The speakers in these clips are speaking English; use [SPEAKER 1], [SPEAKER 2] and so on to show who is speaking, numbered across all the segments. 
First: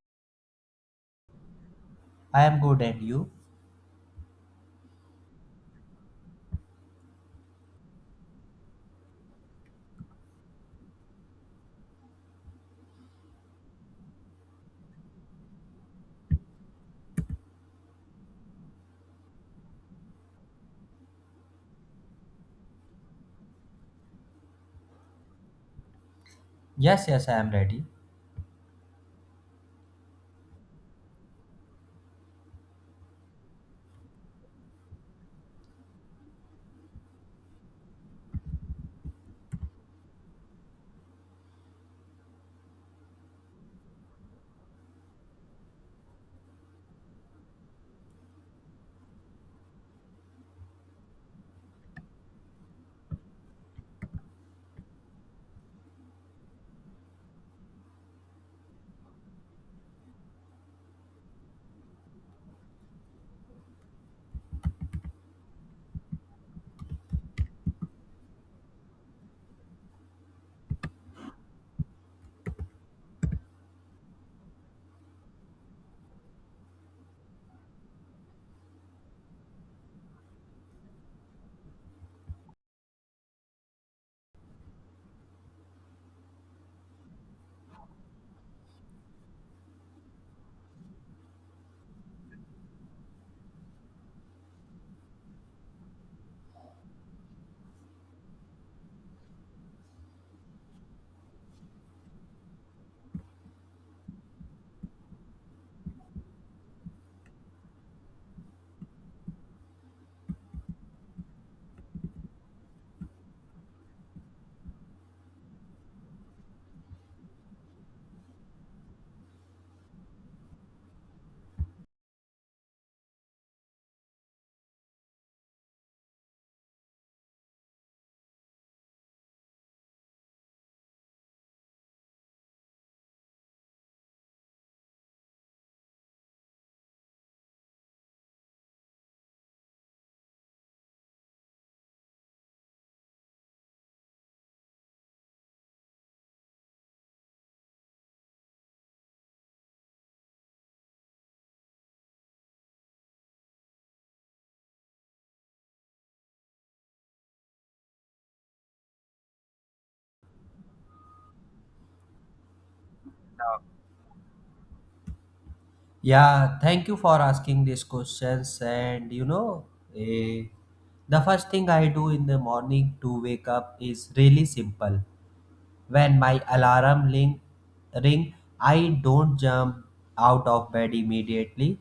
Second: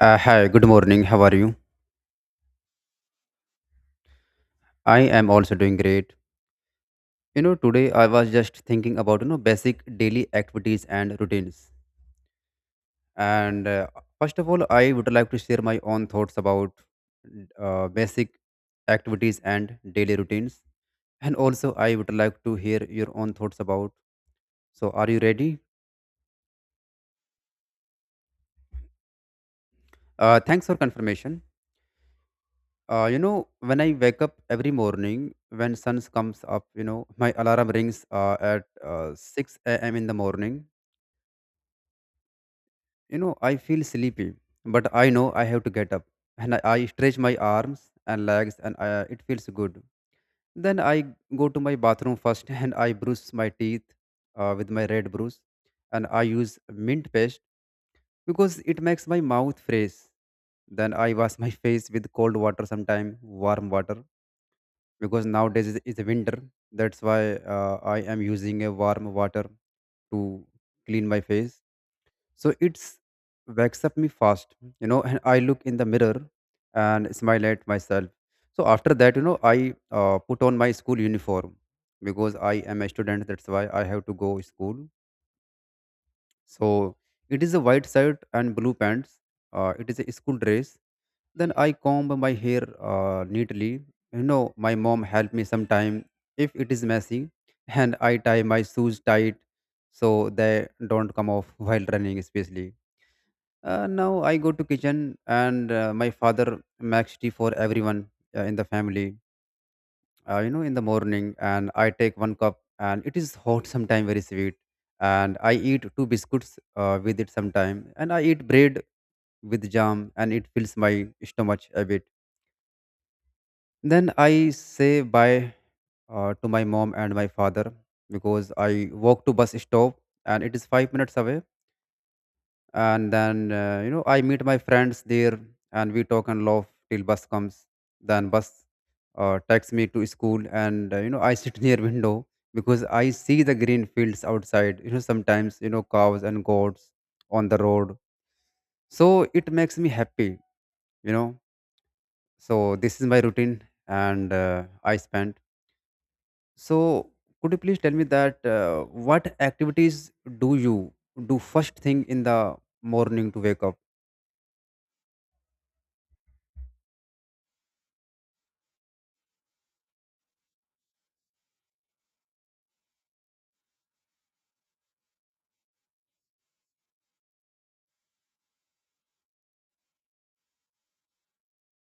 [SPEAKER 1] Hi, good morning. How are you?
[SPEAKER 2] I am good, and you?
[SPEAKER 1] I am also doing great. Today I was just thinking about basic daily activities and routines. And first of all, I would like to share my own thoughts about basic activities and daily routines. And also, I would like to hear your own thoughts about. So, are you ready?
[SPEAKER 2] Yes, I am ready.
[SPEAKER 1] Thanks for confirmation. When I wake up every morning, when sun comes up, my alarm rings at 6 a.m. in the morning. I feel sleepy, but I know I have to get up. And I stretch my arms and legs, and it feels good. Then I go to my bathroom first and I brush my teeth with my red brush. And I use mint paste because it makes my mouth fresh. Then I wash my face with cold water sometime, warm water, because nowadays is winter. That's why I am using a warm water to clean my face so it's wakes up me fast, and I look in the mirror and smile at myself. So after that, I put on my school uniform because I am a student. That's why I have to go school. So it is a white shirt and blue pants. It is a school dress. Then I comb my hair neatly. My mom help me sometime if it is messy, and I tie my shoes tight so they don't come off while running, especially now I go to kitchen, and my father makes tea for everyone in the family. In the morning, and I take one cup, and it is hot sometime, very sweet, and I eat two biscuits with it sometime, and I eat bread with jam, and it fills my stomach a bit. Then I say bye to my mom and my father because I walk to bus stop, and it is 5 minutes away. And then I meet my friends there, and we talk and laugh till bus comes. Then bus takes me to school. And I sit near window because I see the green fields outside, sometimes cows and goats on the road, so it makes me happy. you know so this is my routine, and I spent. So could you please tell me that what activities do you do first thing in the morning to wake up?
[SPEAKER 2] Yeah, thank you for asking these questions. And eh, the first thing I do in the morning to wake up is really simple. When my alarm ring, ring, I don't jump out of bed immediately.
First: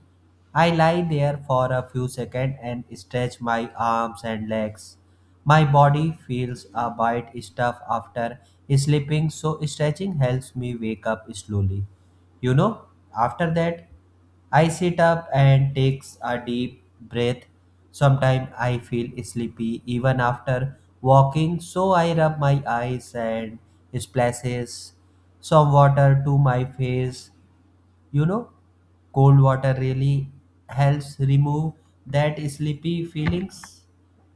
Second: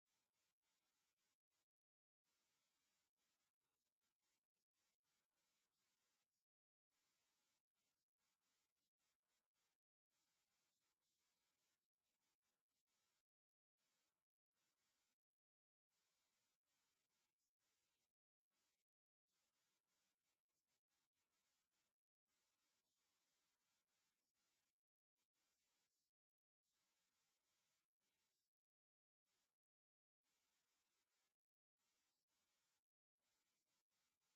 [SPEAKER 2] I lie there for a few seconds and stretch my arms and legs. My body feels a bit stiff after sleeping, so stretching helps me wake up slowly. You know, after that, I sit up and takes a deep breath. Sometimes I feel sleepy even after walking, so I rub my eyes and splashes some water to my face. You know, cold water really helps remove that sleepy feelings.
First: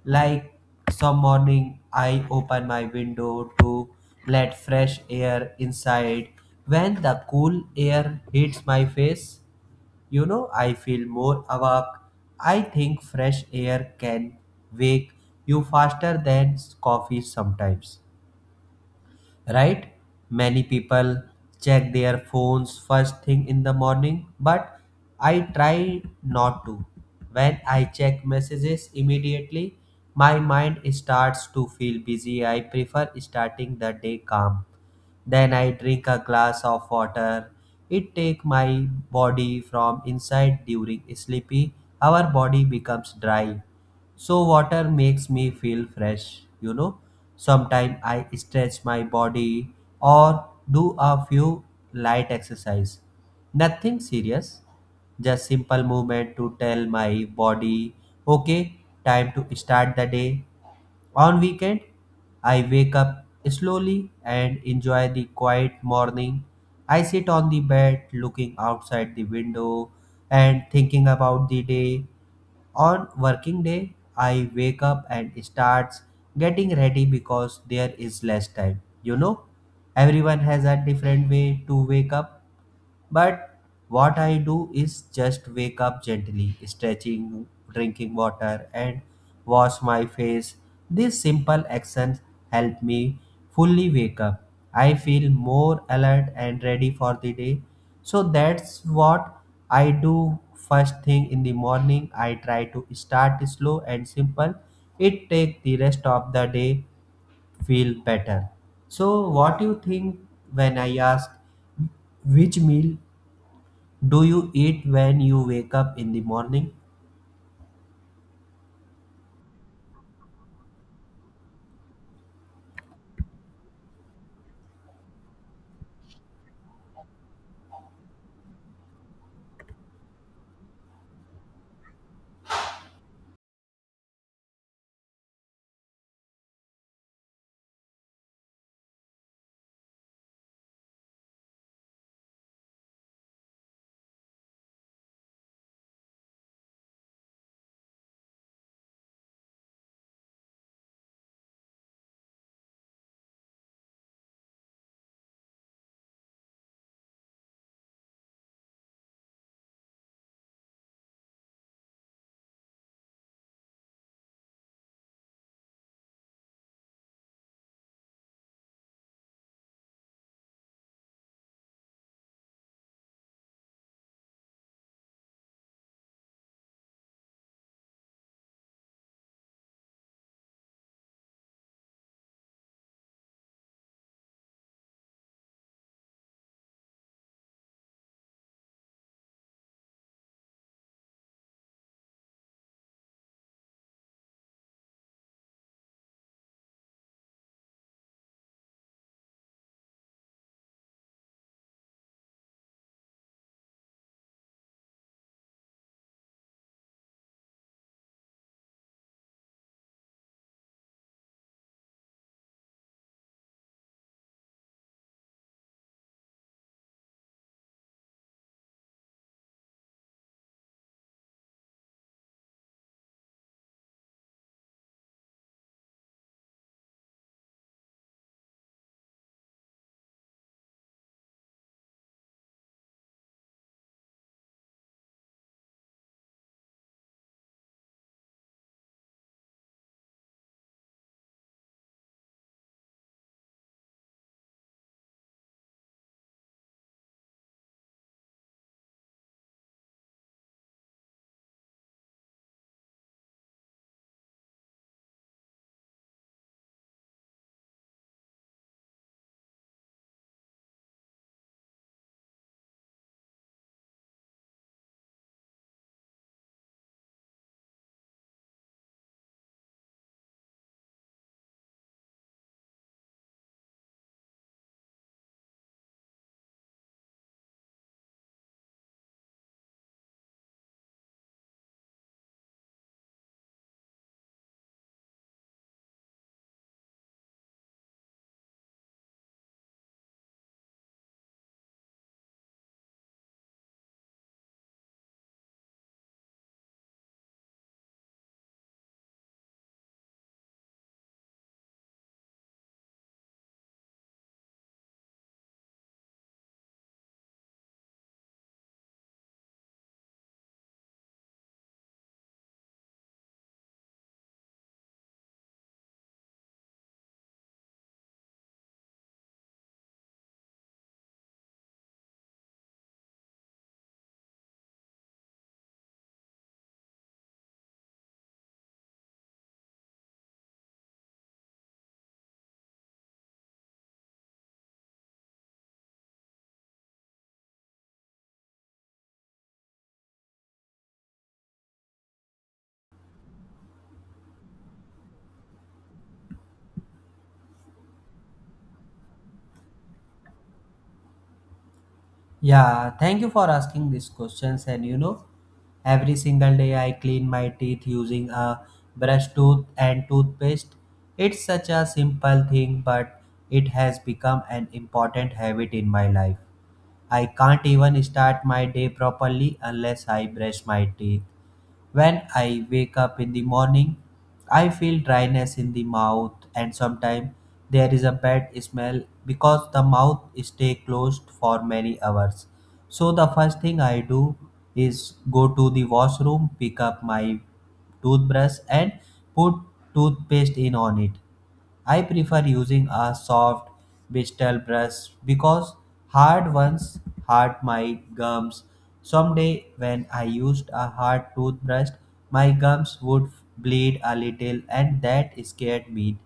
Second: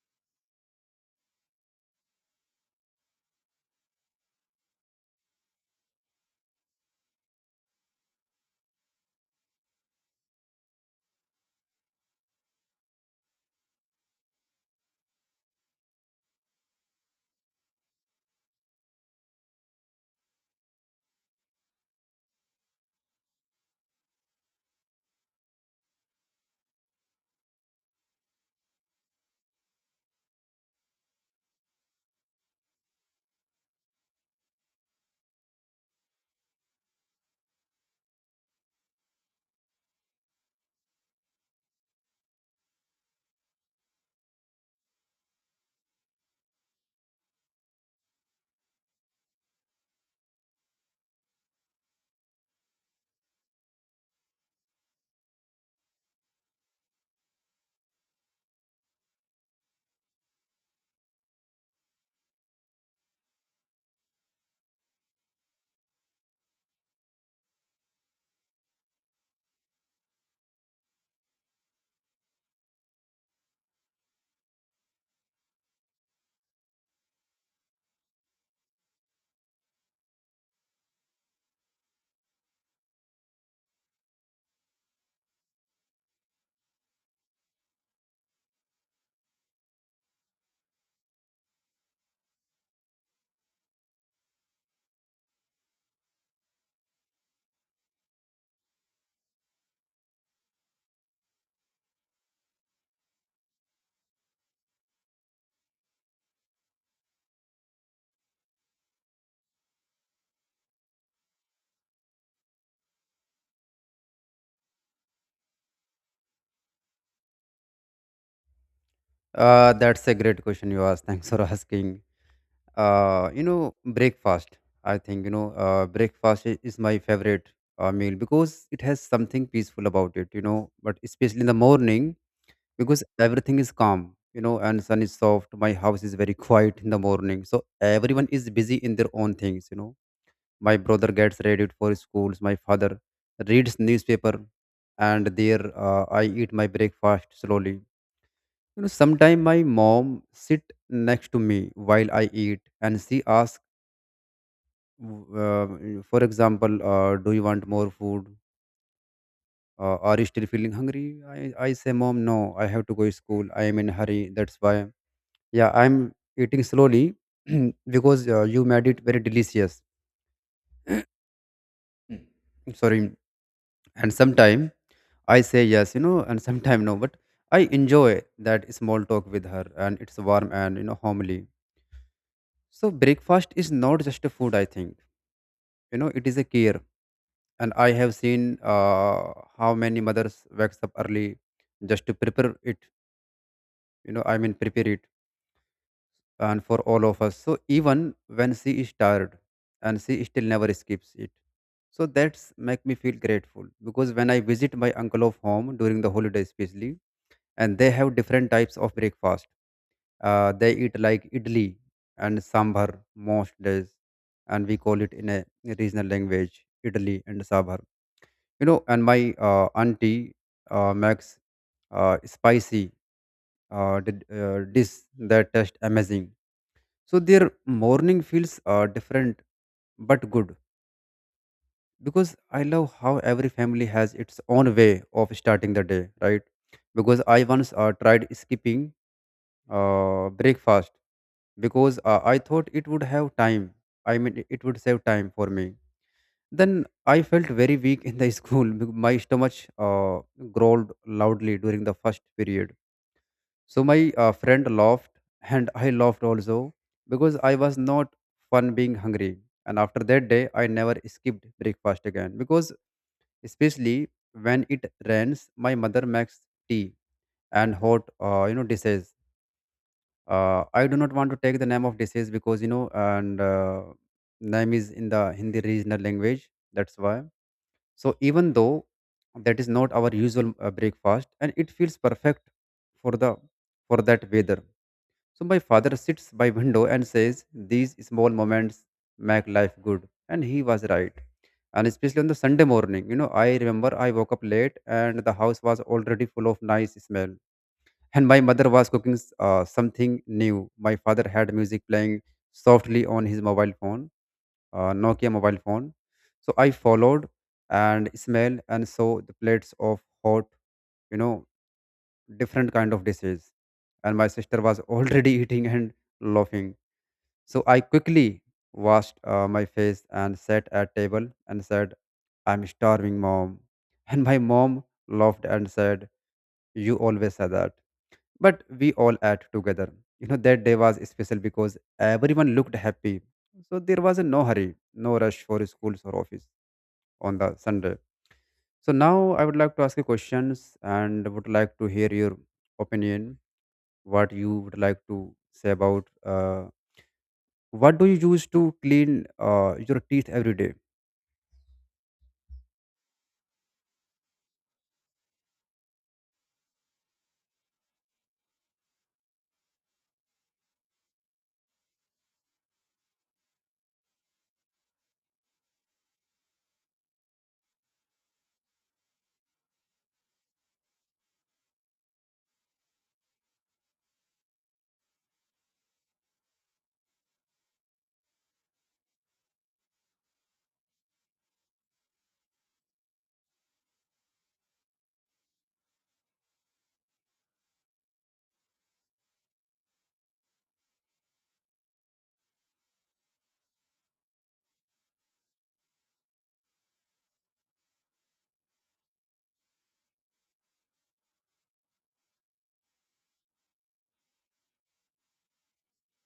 [SPEAKER 2] Like some morning, I open my window to let fresh air inside. When the cool air hits my face, you know, I feel more awake. I think fresh air can wake you faster than coffee sometimes, right? Many people check their phones first thing in the morning, but I try not to. When I check messages immediately, my mind starts to feel busy. I prefer starting the day calm. Then I drink a glass of water. It take my body from inside during sleepy. Our body becomes dry. So water makes me feel fresh, you know. Sometimes I stretch my body or do a few light exercise. Nothing serious, just simple movement to tell my body, okay, time to start the day. On weekend, I wake up slowly and enjoy the quiet morning. I sit on the bed looking outside the window and thinking about the day. On working day, I wake up and starts getting ready because there is less time. You know, everyone has a different way to wake up. But what I do is just wake up gently, stretching, drinking water, and wash my face. These simple actions help me fully wake up. I feel more alert and ready for the day. So that's what I do first thing in the morning. I try to start slow and simple. It takes the rest of the day feel better. So what do you think when I ask which meal do you eat when you wake up in the morning?
[SPEAKER 1] That's a great question you asked. Thanks for asking. Breakfast. I think breakfast is my favorite meal because it has something peaceful about it. But especially in the morning because everything is calm. And sun is soft. My house is very quiet in the morning, so everyone is busy in their own things. My brother gets ready for schools. My father reads newspaper, and there I eat my breakfast slowly. Sometimes my mom sit next to me while I eat, and she asks, uh, for example, "Do you want more food? Are you still feeling hungry?" I, I say, "Mom, no. I have to go to school. I am in a hurry. That's why. Yeah, I'm eating slowly because you made it very delicious. Sorry." And sometime I say yes, and sometime no, but I enjoy that small talk with her, and it's warm and homely. So breakfast is not just a food, I think it is a care. And I have seen uh, how many mothers wakes up early just to prepare it, I mean prepare it and for all of us. So even when she is tired, and she still never skips it. So that's make me feel grateful because when I visit my uncle of home during the holiday especially, and they have different types of breakfast, they eat like idli and sambar most days, and we call it in a regional language idli and sambar. And my auntie makes spicy dish that taste amazing. So their morning feels different but good because I love how every family has its own way of starting the day, right? Because I once tried skipping breakfast because I thought it would have time, I mean it would save time for me. Then I felt very weak in the school. My stomach growled loudly during the first period. So my friend laughed, and I laughed also because I was not fun being hungry. And after that day, I never skipped breakfast again because, especially when it rains, my mother makes tea and hot, dishes. I do not want to take the name of dishes because and name is in the Hindi regional language. That's why. So even though that is not our usual breakfast, and it feels perfect for the for that weather. So my father sits by window and says, "These small moments make life good," and he was right. And especially on the Sunday morning, I remember I woke up late and the house was already full of nice smell. And my mother was cooking something new. My father had music playing softly on his mobile phone, Nokia mobile phone. So I followed and smelled and saw the plates of hot, you know, different kind of dishes. And my sister was already eating and laughing. So I quickly washed my face and sat at table and said, "I'm starving, mom." And my mom laughed and said, "You always say that." But we all ate together. That day was special because everyone looked happy. So there was no hurry, no rush for schools or office on the Sunday. So now I would like to ask you questions and would like to hear your opinion. What you would like to say about what do you use to clean your teeth every day?
[SPEAKER 2] Yeah, thank you for asking these questions. And you know, every single day I clean my teeth using a brush tooth and toothpaste. It's such a simple thing, but it has become an important habit in my life. I can't even start my day properly unless I brush my teeth. When I wake up in the morning, I feel dryness in the mouth and sometimes there is a bad smell because the mouth stay closed for many hours. So the first thing I do is go to the washroom, pick up my toothbrush and put toothpaste in on it. I prefer using a soft digital brush because hard ones hurt my gums. Someday, when I used a hard toothbrush, my gums would bleed a little, and that scared me.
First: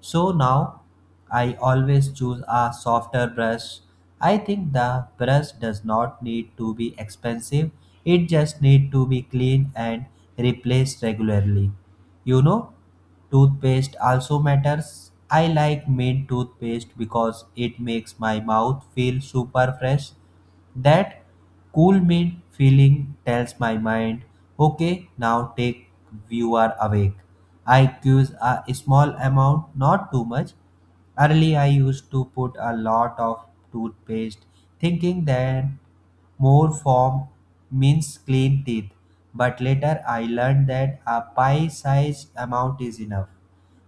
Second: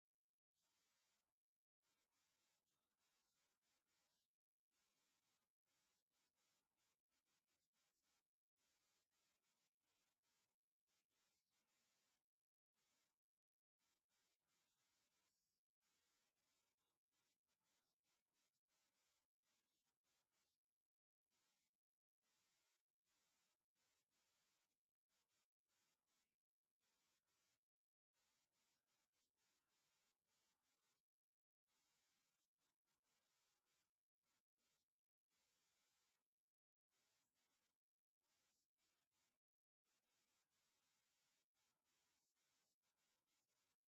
[SPEAKER 2] So now I always choose a softer brush. I think the brush does not need to be expensive, it just needs to be clean and replaced regularly. You know, toothpaste also matters. I like mint toothpaste because it makes my mouth feel super fresh. That cool mean feeling tells my mind, okay, now take you are awake. I use a small amount, not too much. Early I used to put a lot of toothpaste, thinking that more form means clean teeth. But later I learned that a pie-sized amount is enough.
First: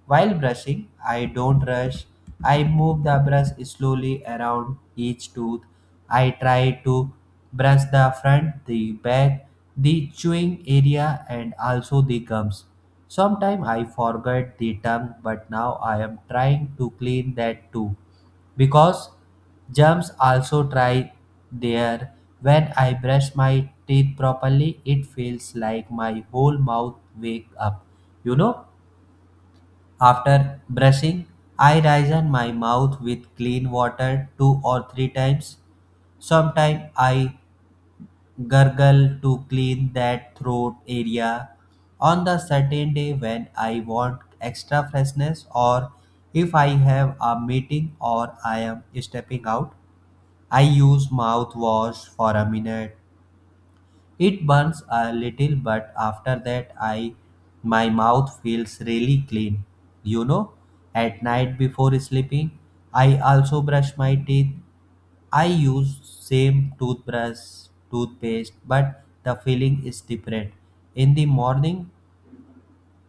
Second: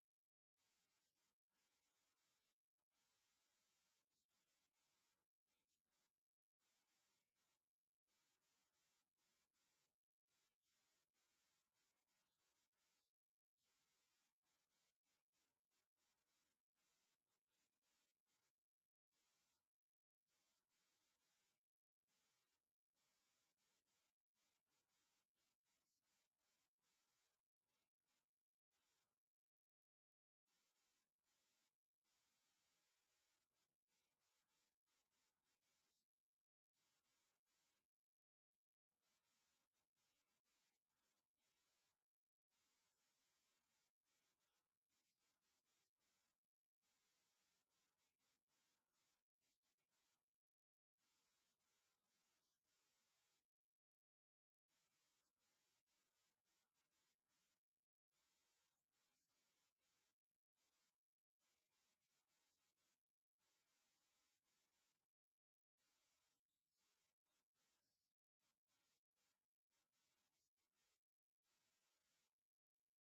[SPEAKER 2] While brushing, I don't rush. I move the brush slowly around each tooth. I try to brush the front, the back, the chewing area, and also the gums. Sometimes I forget the tongue, but now I am trying to clean that too because germs also try there. When I brush my teeth properly, it feels like my whole mouth wake up. You know, after brushing, I rinse my mouth with clean water two or three times. Sometimes I gurgle to clean that throat area on the certain day when I want extra freshness or if I have a meeting or I am stepping out. I use mouthwash for a minute. It burns a little, but after that, I my mouth feels really clean. You know, at night before sleeping, I also brush my teeth. I use same toothbrush, toothpaste, but the feeling is different. In the morning,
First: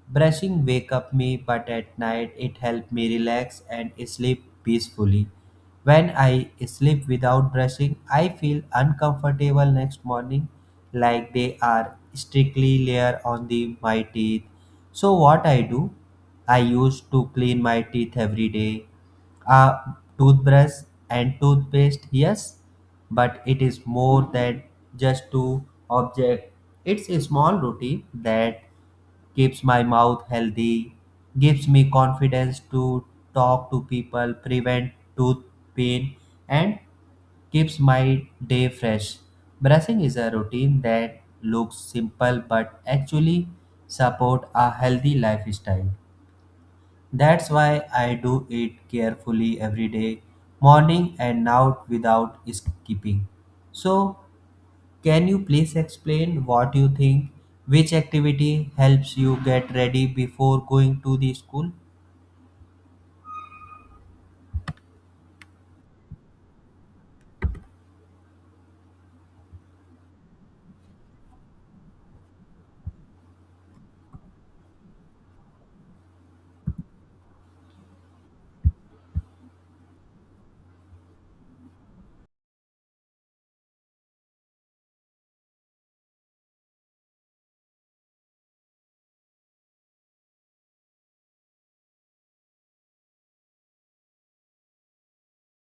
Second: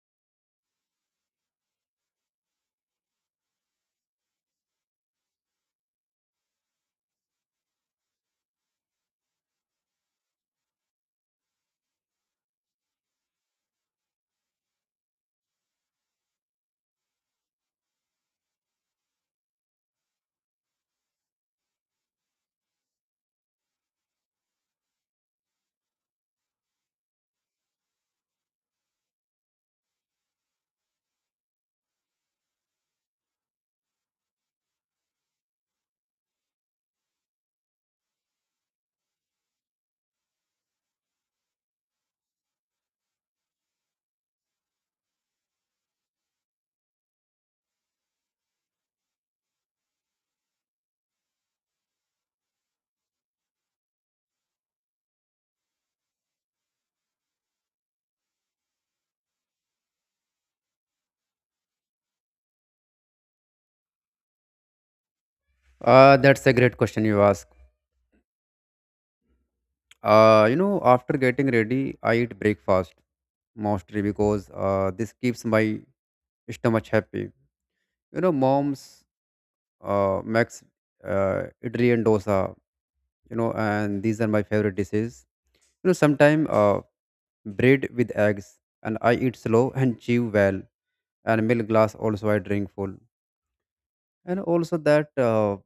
[SPEAKER 2] brushing wake up me, but at night it help me relax and sleep peacefully. When I sleep without brushing, I feel uncomfortable next morning, like they are strictly layer on the my teeth. So what I do? I used to clean my teeth every day. A toothbrush and toothpaste, yes, but it is more than just to object. It's a small routine that keeps my mouth healthy, gives me confidence to talk to people, prevent tooth pain, and keeps my day fresh. Brushing is a routine that looks simple but actually support a healthy lifestyle. That's why I do it carefully every day, morning and night without skipping. So, can you please explain what you think? Which activity helps you get ready before going to the school?
[SPEAKER 1] That's a great question you ask. After getting ready, I eat breakfast mostly because this keeps my stomach happy. Mom's makes idli and dosa. And these are my favorite dishes. Sometimes bread with eggs, and I eat slow and chew well, and milk glass also I drink full. And also that,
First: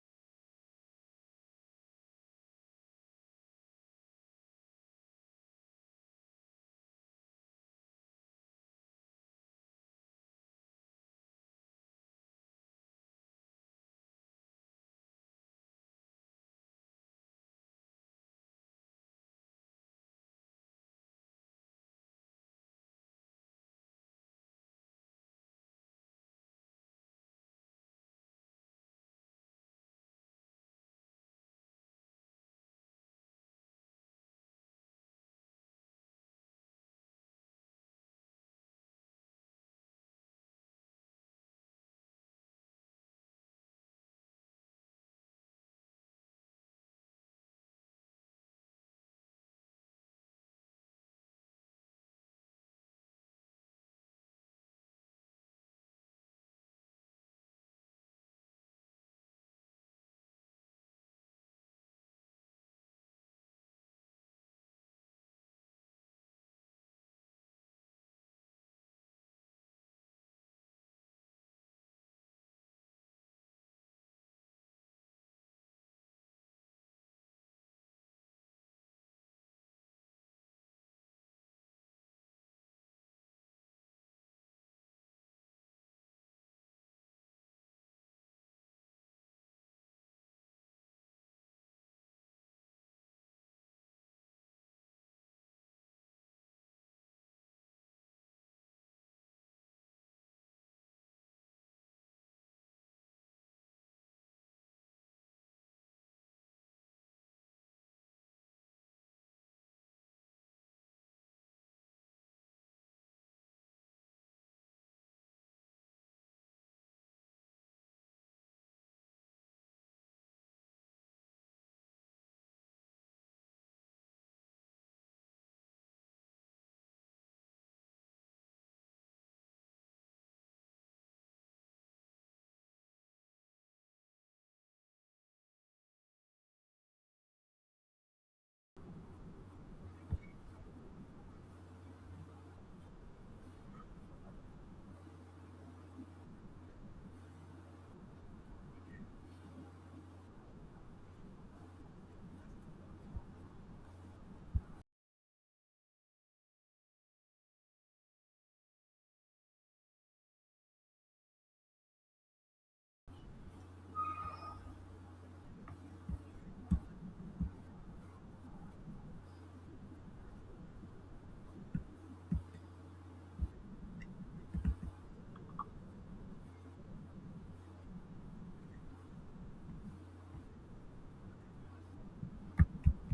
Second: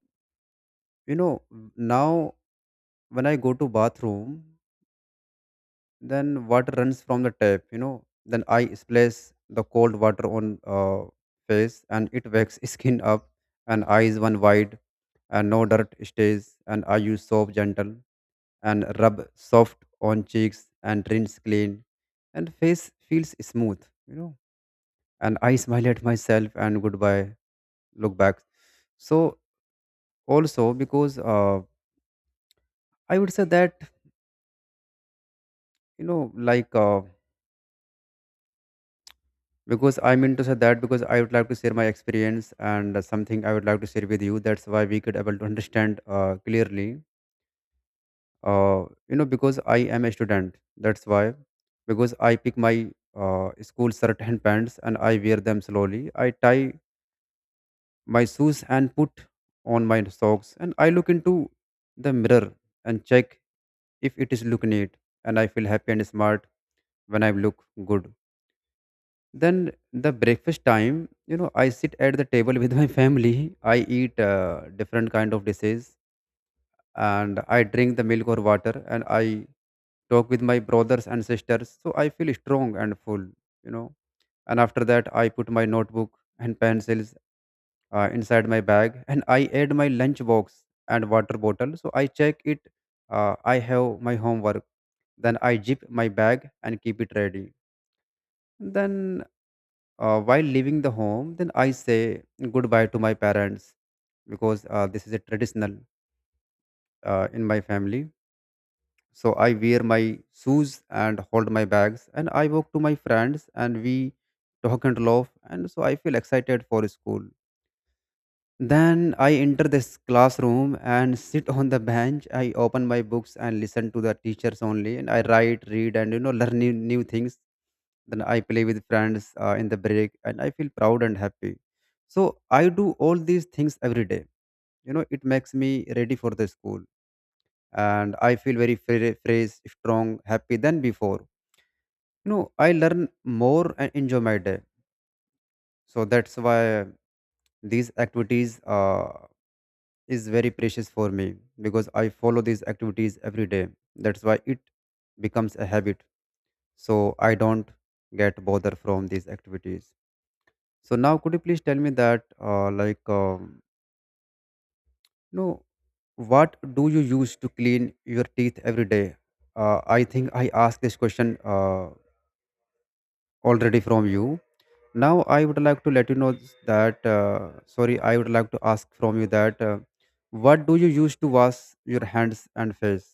[SPEAKER 1] you know, now when I go to bathroom, then water runs from the tap. Then I splash the cold water on face, and it wakes skin up and eyes one wide, and no dirt stays. And I use soap gentle and rub soft on cheeks and rinse clean, and face feels smooth. you know and I smile at myself and goodbye, look back. So also because I would say that like because I mean to say that because I would like to share my experience and something I would like to share with you. That's why we could able to understand clearly. Because I am a student. That's why because I pick my school shirt and pants, and I wear them slowly. I tie my shoes and put on my socks, and I look into the mirror and check if it is look neat, and I feel happy and smart when I look good. Then the breakfast time, I sit at the table with my family. I eat different kind of dishes, and I drink the milk or water, and I talk with my brothers and sisters, so I feel strong and full. you know and after that, I put my notebook and pencils inside my bag, and I add my lunch box and water bottle, so I check it. I have my homework. Then I zip my bag and keep it ready. Then while leaving the home, then I say goodbye to my parents, because this is a traditional in my family. So I wear my shoes and hold my bags, and I walk to my friends, and we talk and laugh, and so I feel excited for school. Then I enter this classroom and sit on the bench. I open my books and listen to the teachers only, and I write, read, and learn new things. Then I play with friends in the break, and I feel proud and happy. So I do all these things every day. It makes me ready for the school, and I feel very fresh, strong, happy than before. I learn more and enjoy my day. So that's why these activities is very precious for me because I follow these activities every day. That's why it becomes a habit. So I don't get bother from these activities. So now, could you please tell me that, you know, what do you use to clean your teeth every day? I think I asked this question already from you. Now I would like to let you know that. Sorry, I would like to ask from you that. What do you use to wash your hands and face?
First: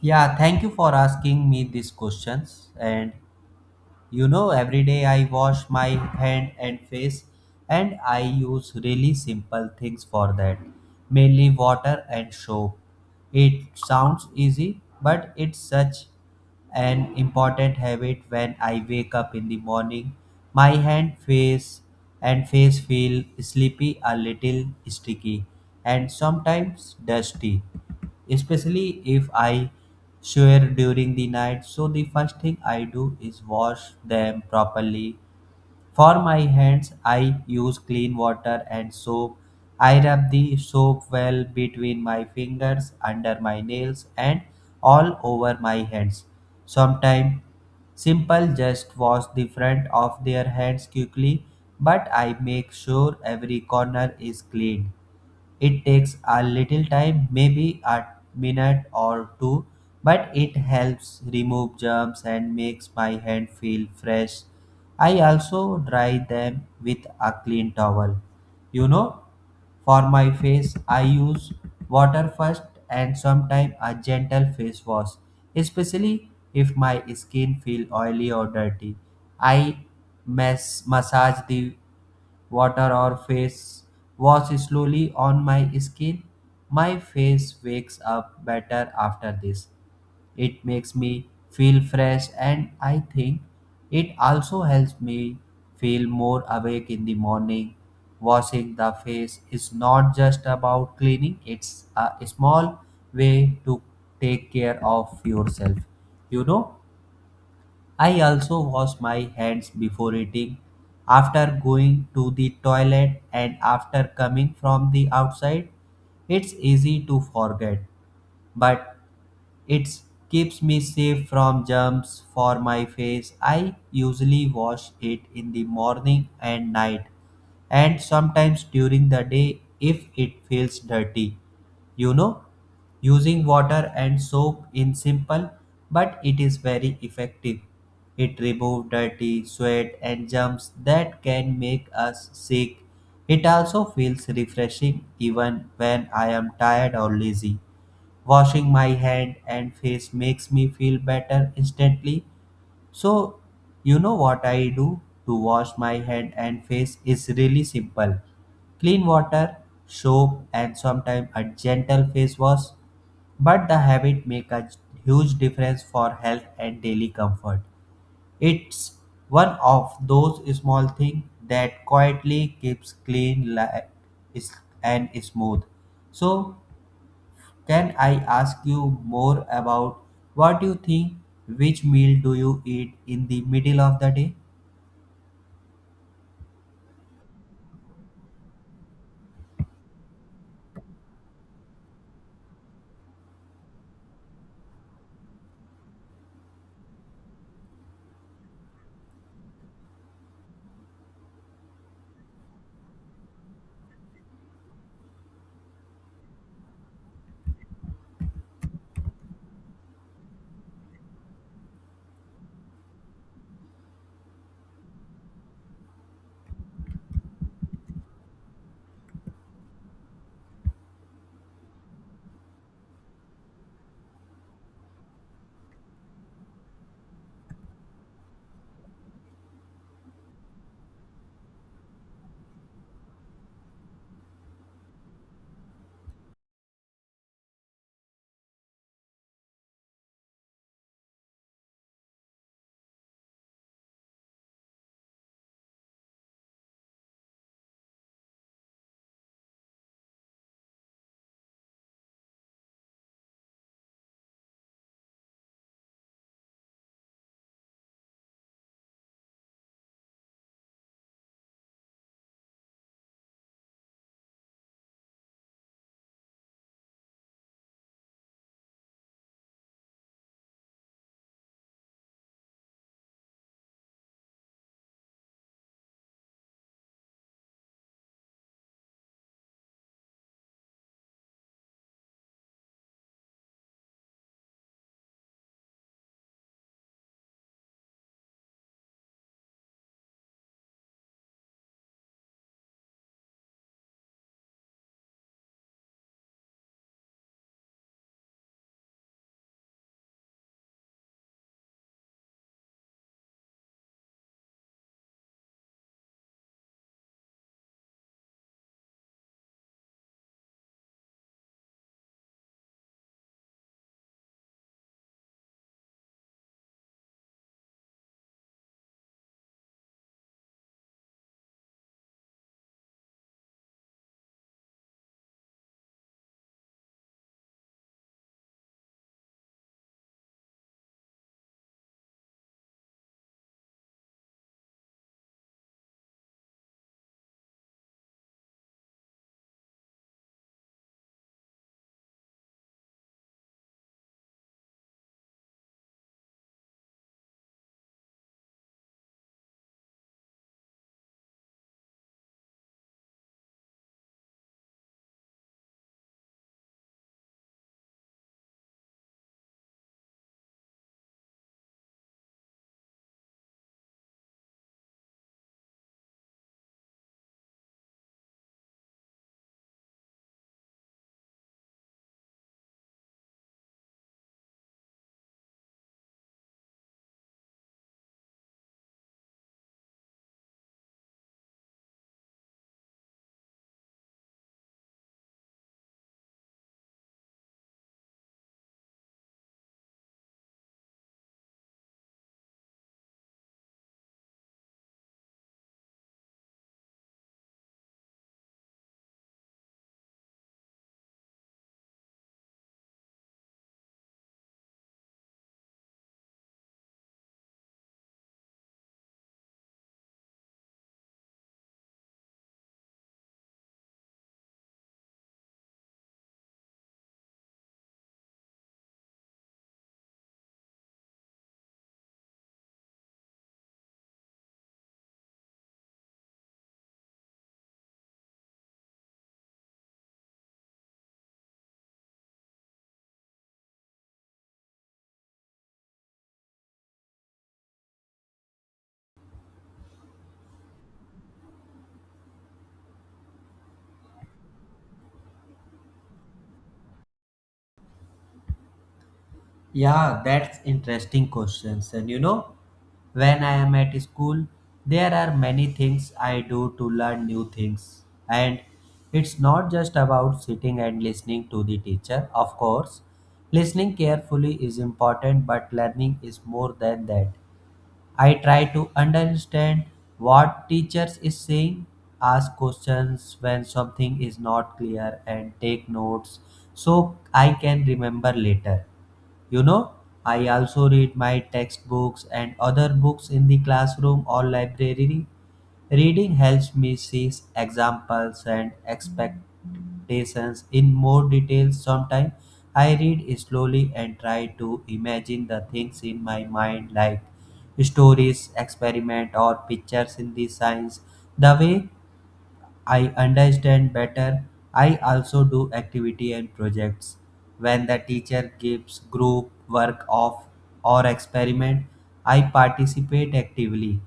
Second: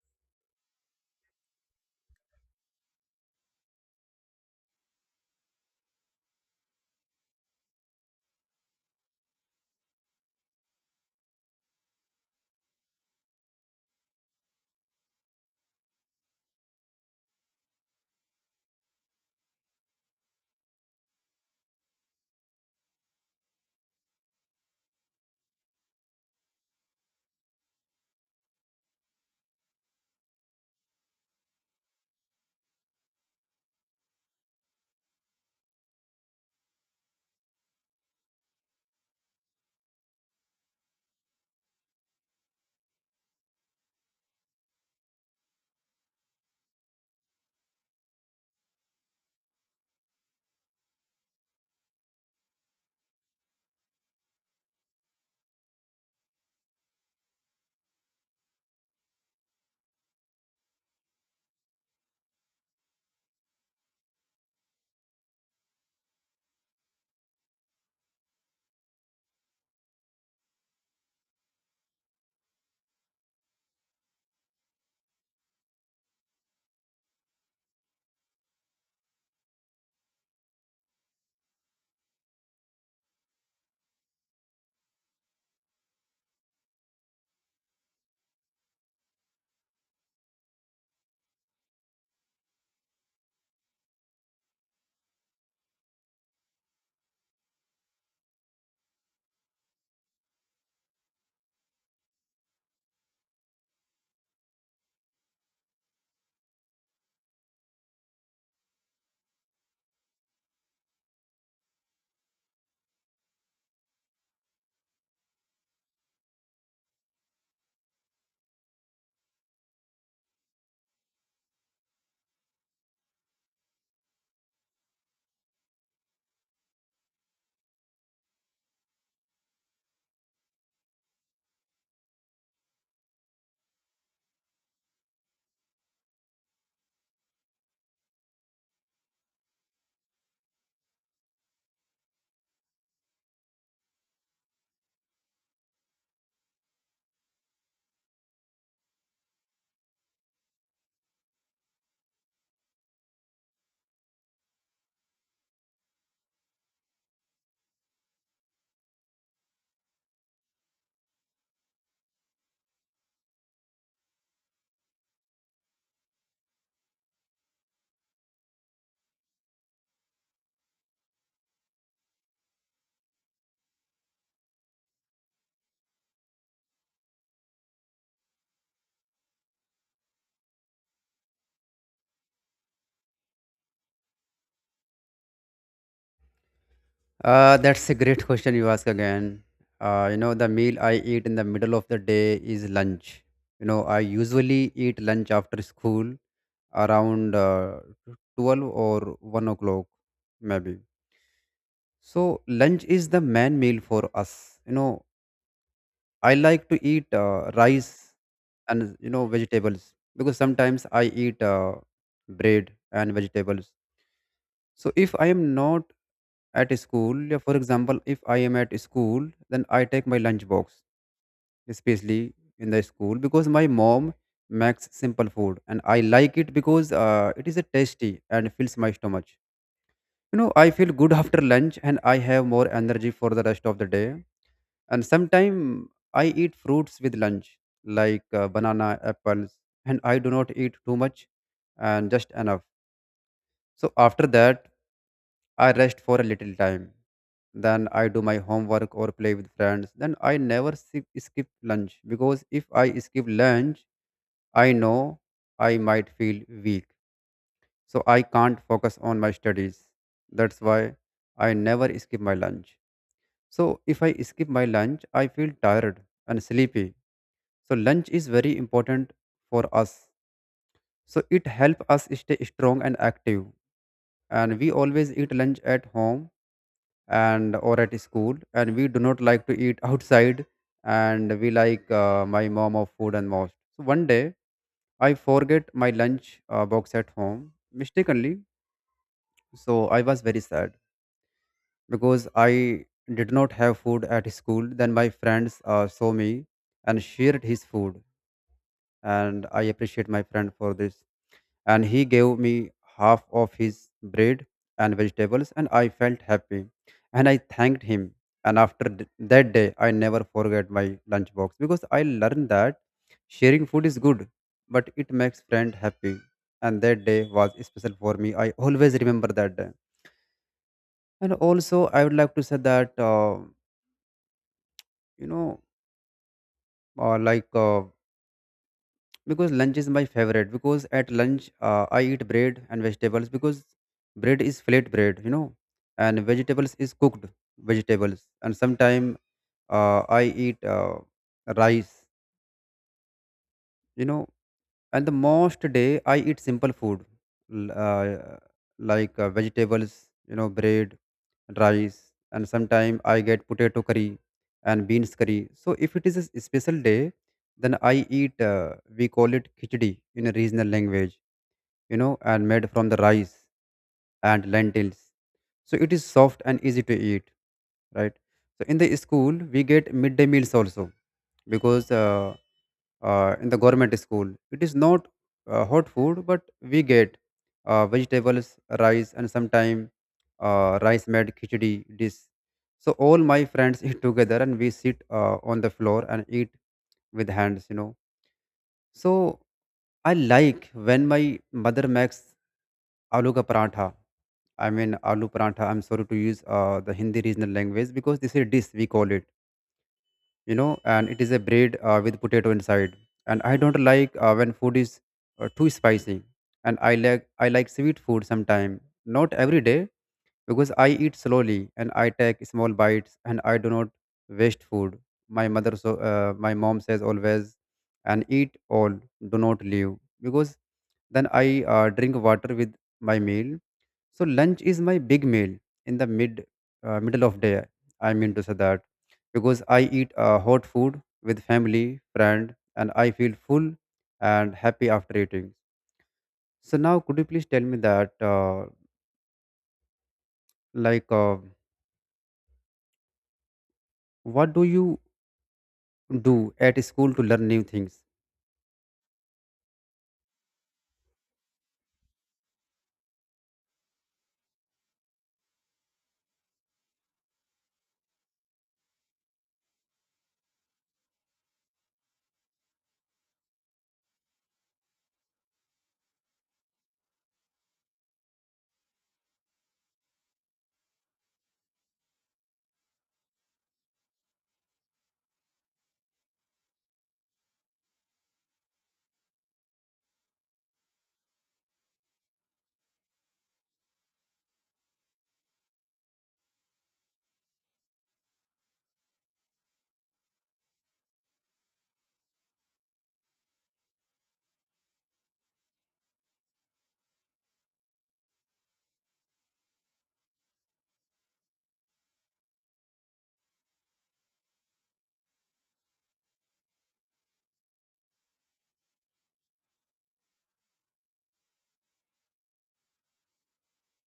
[SPEAKER 2] Yeah, thank you for asking me these questions. And you know, every day I wash my hand and face, and I use really simple things for that, mainly water and soap. It sounds easy, but it's such an important habit when I wake up in the morning. My hand, face, and face feel sleepy, a little sticky, and sometimes dusty, especially if I shower during the night. So the first thing I do is wash them properly. For my hands, I use clean water and soap. I rub the soap well between my fingers, under my nails, and all over my hands. Sometimes simple just wash the front of their hands quickly, but I make sure every corner is clean. It takes a little time, maybe a minute or two, but it helps remove germs and makes my hand feel fresh. I also dry them with a clean towel. You know, for my face, I use water first and sometimes a gentle face wash, especially if my skin feel oily or dirty. I massage the water or face wash slowly on my skin. My face wakes up better after this. It makes me feel fresh and I think it also helps me feel more awake in the morning. Washing the face is not just about cleaning, it's a small way to take care of yourself. You know, I also wash my hands before eating, after going to the toilet, and after coming from the outside. It's easy to forget, but it keeps me safe from germs for my face. I usually wash it in the morning and night and sometimes during the day if it feels dirty. You know, using water and soap in simple, but it is very effective. It removes dirty, sweat, and germs that can make us sick. It also feels refreshing even when I am tired or lazy. Washing my hand and face makes me feel better instantly. So you know what I do to wash my hand and face is really simple: clean water, soap, and sometimes a gentle face wash, but the habit make a huge difference for health and daily comfort. It's one of those small things that quietly keeps clean is- and smooth. So can I ask you more about what you think? Which meal do you eat in the middle of the day?
[SPEAKER 1] That's a great question you ask again. The meal I eat in the middle of the day is lunch. I usually eat lunch after school around 12 or 1 o'clock, maybe. So, lunch is the main meal for us. I like to eat rice and, vegetables, because sometimes I eat bread and vegetables. So if I am not at school, yeah, for example, if I am at school, then I take my lunch box, especially in the school, because my mom makes simple food and I like it because it is a tasty and fills my stomach. I feel good after lunch, and I have more energy for the rest of the day. And sometimes I eat fruits with lunch, like banana, apples, and I do not eat too much, and just enough. So after that, I rest for a little time. Then I do my homework or play with friends. Then I never skip lunch, because if I skip lunch, I know I might feel weak. So I can't focus on my studies. That's why I never skip my lunch. So if I skip my lunch, I feel tired and sleepy. So lunch is very important for us. So it helps us stay strong and active, and we always eat lunch at home and or at school, and we do not like to eat outside, and we like my mom of food and most. So one day I forget my lunch box at home mistakenly. So I was very sad because I did not have food at school. Then my friends saw me and shared his food, and I appreciate my friend for this, and he gave me half of his bread and vegetables, and I felt happy, and I thanked him. And after that day, I never forget my lunchbox, because I learned that sharing food is good, but it makes friend happy. And that day was special for me. I always remember that day. And also I would like to say that you know uh, like uh, because lunch is my favorite, because at lunch I eat bread and vegetables, because bread is flat bread, and vegetables is cooked vegetables. And sometime I eat rice, you know and the most day I eat simple food, l- uh, like vegetables, bread, rice. And sometimes I get potato curry and beans curry. So if it is a special day, then I eat we call it khichdi in a regional language, and made from the rice and lentils, so it is soft and easy to eat, right? So in the school we get midday meals also, because in the government school. It is not hot food, but we get vegetables, rice, and sometimes rice made khichdi dish. So all my friends eat together, and we sit on the floor and eat with hands. So I like when my mother makes aloo ka paratha, I mean, aloo paratha. I'm sorry to use the Hindi regional language, because this is dish we call it, and it is a bread with potato inside. And I don't like when food is too spicy, and I like sweet food sometime, not every day, because I eat slowly and I take small bites, and I do not waste food. My mother so my mom says always, and eat all, do not leave, because then I drink water with my meal. So lunch is my big meal in the middle of day, I mean to say that, because I eat hot food with family, friend, and I feel full and happy after eating. So now, could you please tell me that, like, uh, what do you do at school to learn new things?
[SPEAKER 2] Yeah, that's interesting questions. And you know, when I am at school, there are many things I do to learn new things. And it's not just about sitting and listening to the teacher, of course. Listening carefully is important, but learning is more than that. I try to understand what teachers is saying, ask questions when something is not clear and take notes so I can remember later. You know, I also read my textbooks and other books in the classroom or library. Reading helps me see examples and expectations in more detail. Sometimes I read slowly and try to imagine the things in my mind, like stories, experiment, or pictures in the science. The way I understand better. I also do activity and projects. When the teacher gives group work off or experiment, I participate actively,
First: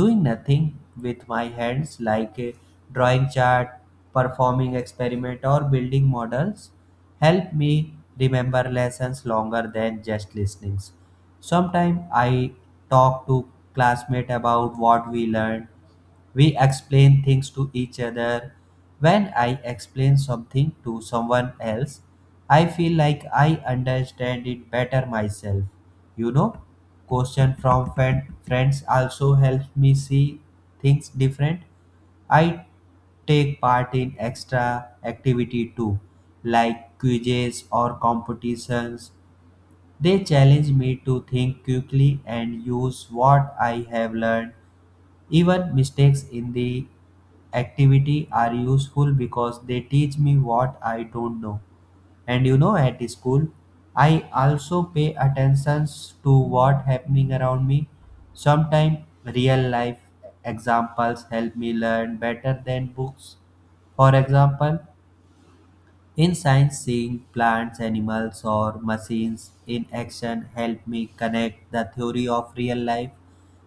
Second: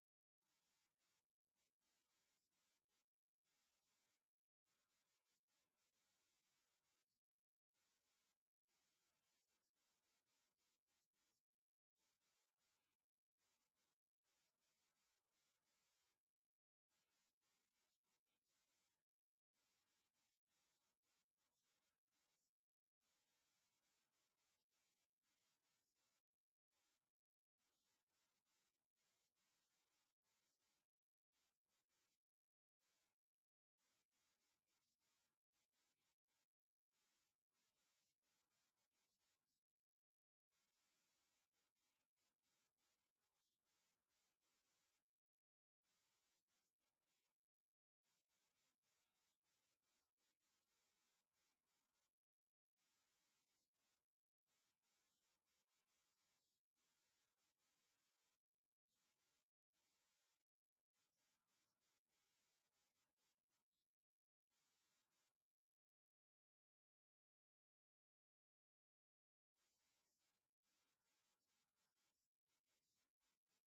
[SPEAKER 2] doing nothing with my hands like a drawing chart, performing experiment or building models help me remember lessons longer than just listening. Sometimes I talk to classmates about what we learned we explain things to each other. When I explain something to someone else, I feel like I understand it better myself. You know, question from friends also helps me see things different. I take part in extra activity too, like quizzes or competitions. They challenge me to think quickly and use what I have learned. Even mistakes in the activity are useful because they teach me what I don't know. And you know, at school, I also pay attention to what happening around me. Sometimes real life examples help me learn better than books. For example, in science, seeing plants, animals, or machines in action help me connect the theory of real life.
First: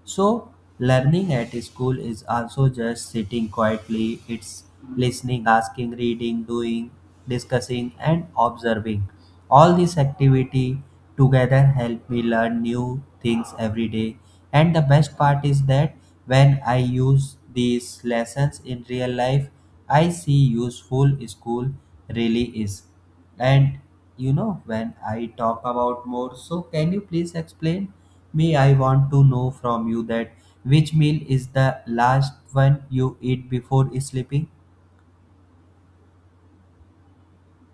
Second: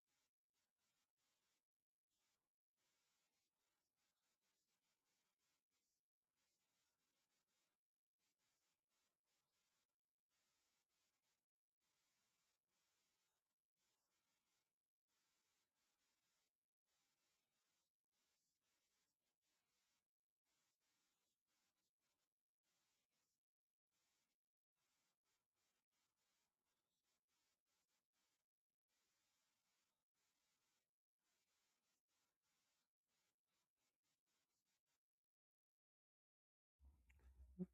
[SPEAKER 2] So, learning at school is also just sitting quietly, it's listening, asking, reading, doing, discussing, and observing. All these activity together help me learn new things every day. And the best part is that when I use these lessons in real life, I see useful school really is. And you know, when I talk about more, so can you please explain me? I want to know from you that which meal is the last one you eat before sleeping?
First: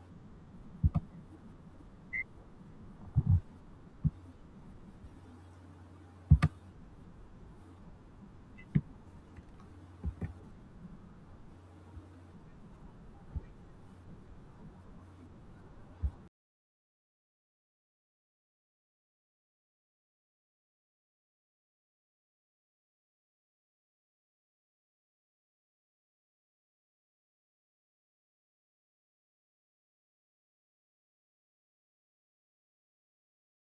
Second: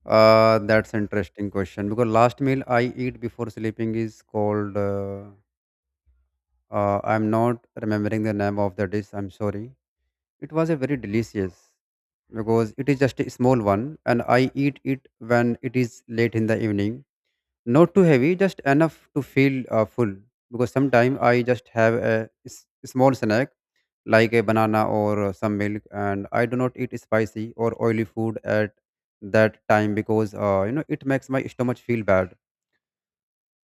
[SPEAKER 1] That's an interesting question, because last meal I eat before sleeping is called. I'm not remembering the name of the dish. I'm sorry. It was a very delicious, because it is just a small one, and I eat it when it is late in the evening, not too heavy, just enough to feel full, because sometimes I just have a small snack, like a banana or some milk, and I do not eat spicy or oily food at that time, because it makes my stomach feel bad.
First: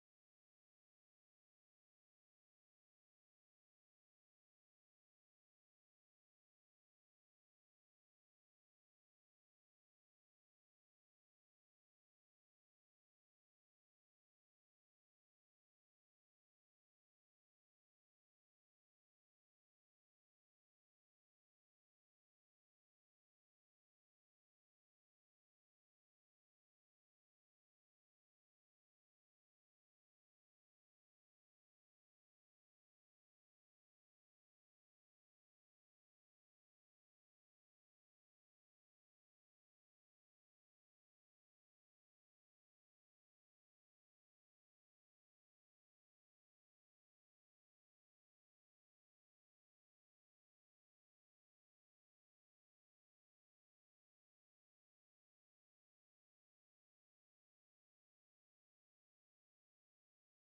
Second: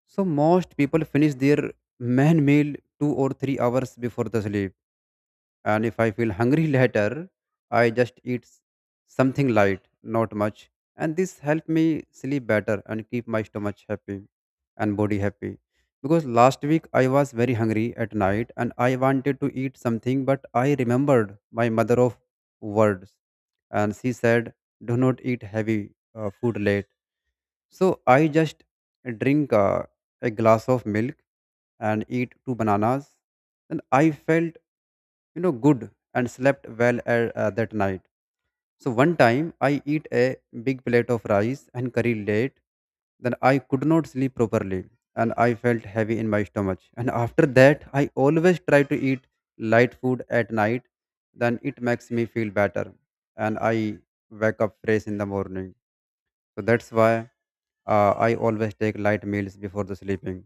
[SPEAKER 1] So most people finish their main meal 2 or 3 hours before the sleep, and if I feel hungry later, I just eat something light, not much. And this help me sleep better and keep my stomach happy and body happy. Because last week I was very hungry at night and I wanted to eat something, but I remembered my mother of words, and she said, "Do not eat heavy food late." So I just drink a glass of milk and eat 2 bananas. And I felt good and slept well at, that night. So one time I eat a big plate of rice and curry late, then I could not sleep properly, and I felt heavy in my stomach. And after that I always try to eat light food at night, then it makes me feel better, and I wake up fresh in the morning. So that's why I always take light meals before the sleeping.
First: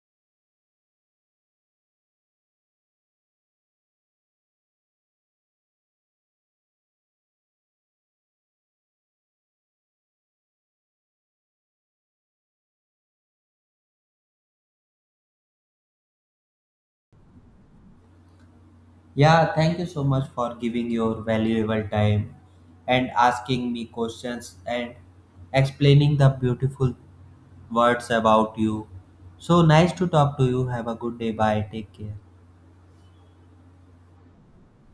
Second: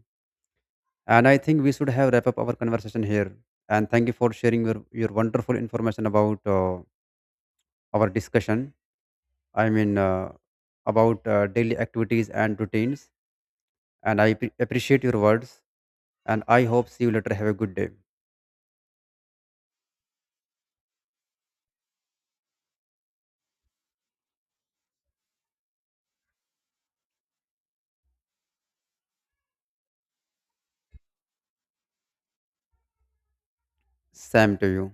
[SPEAKER 1] And I think we should have wrap up our conversation here. And thank you for sharing your wonderful information about our discussion. I mean, about daily activities and routines. And I appreciate your words. And I hope see you later. Have a good day.
[SPEAKER 2] Yeah, thank you so much for giving your valuable time and asking me questions and explaining the beautiful words about you. So nice to talk to you. Have a good day. Bye. Take care.
[SPEAKER 1] Same to you.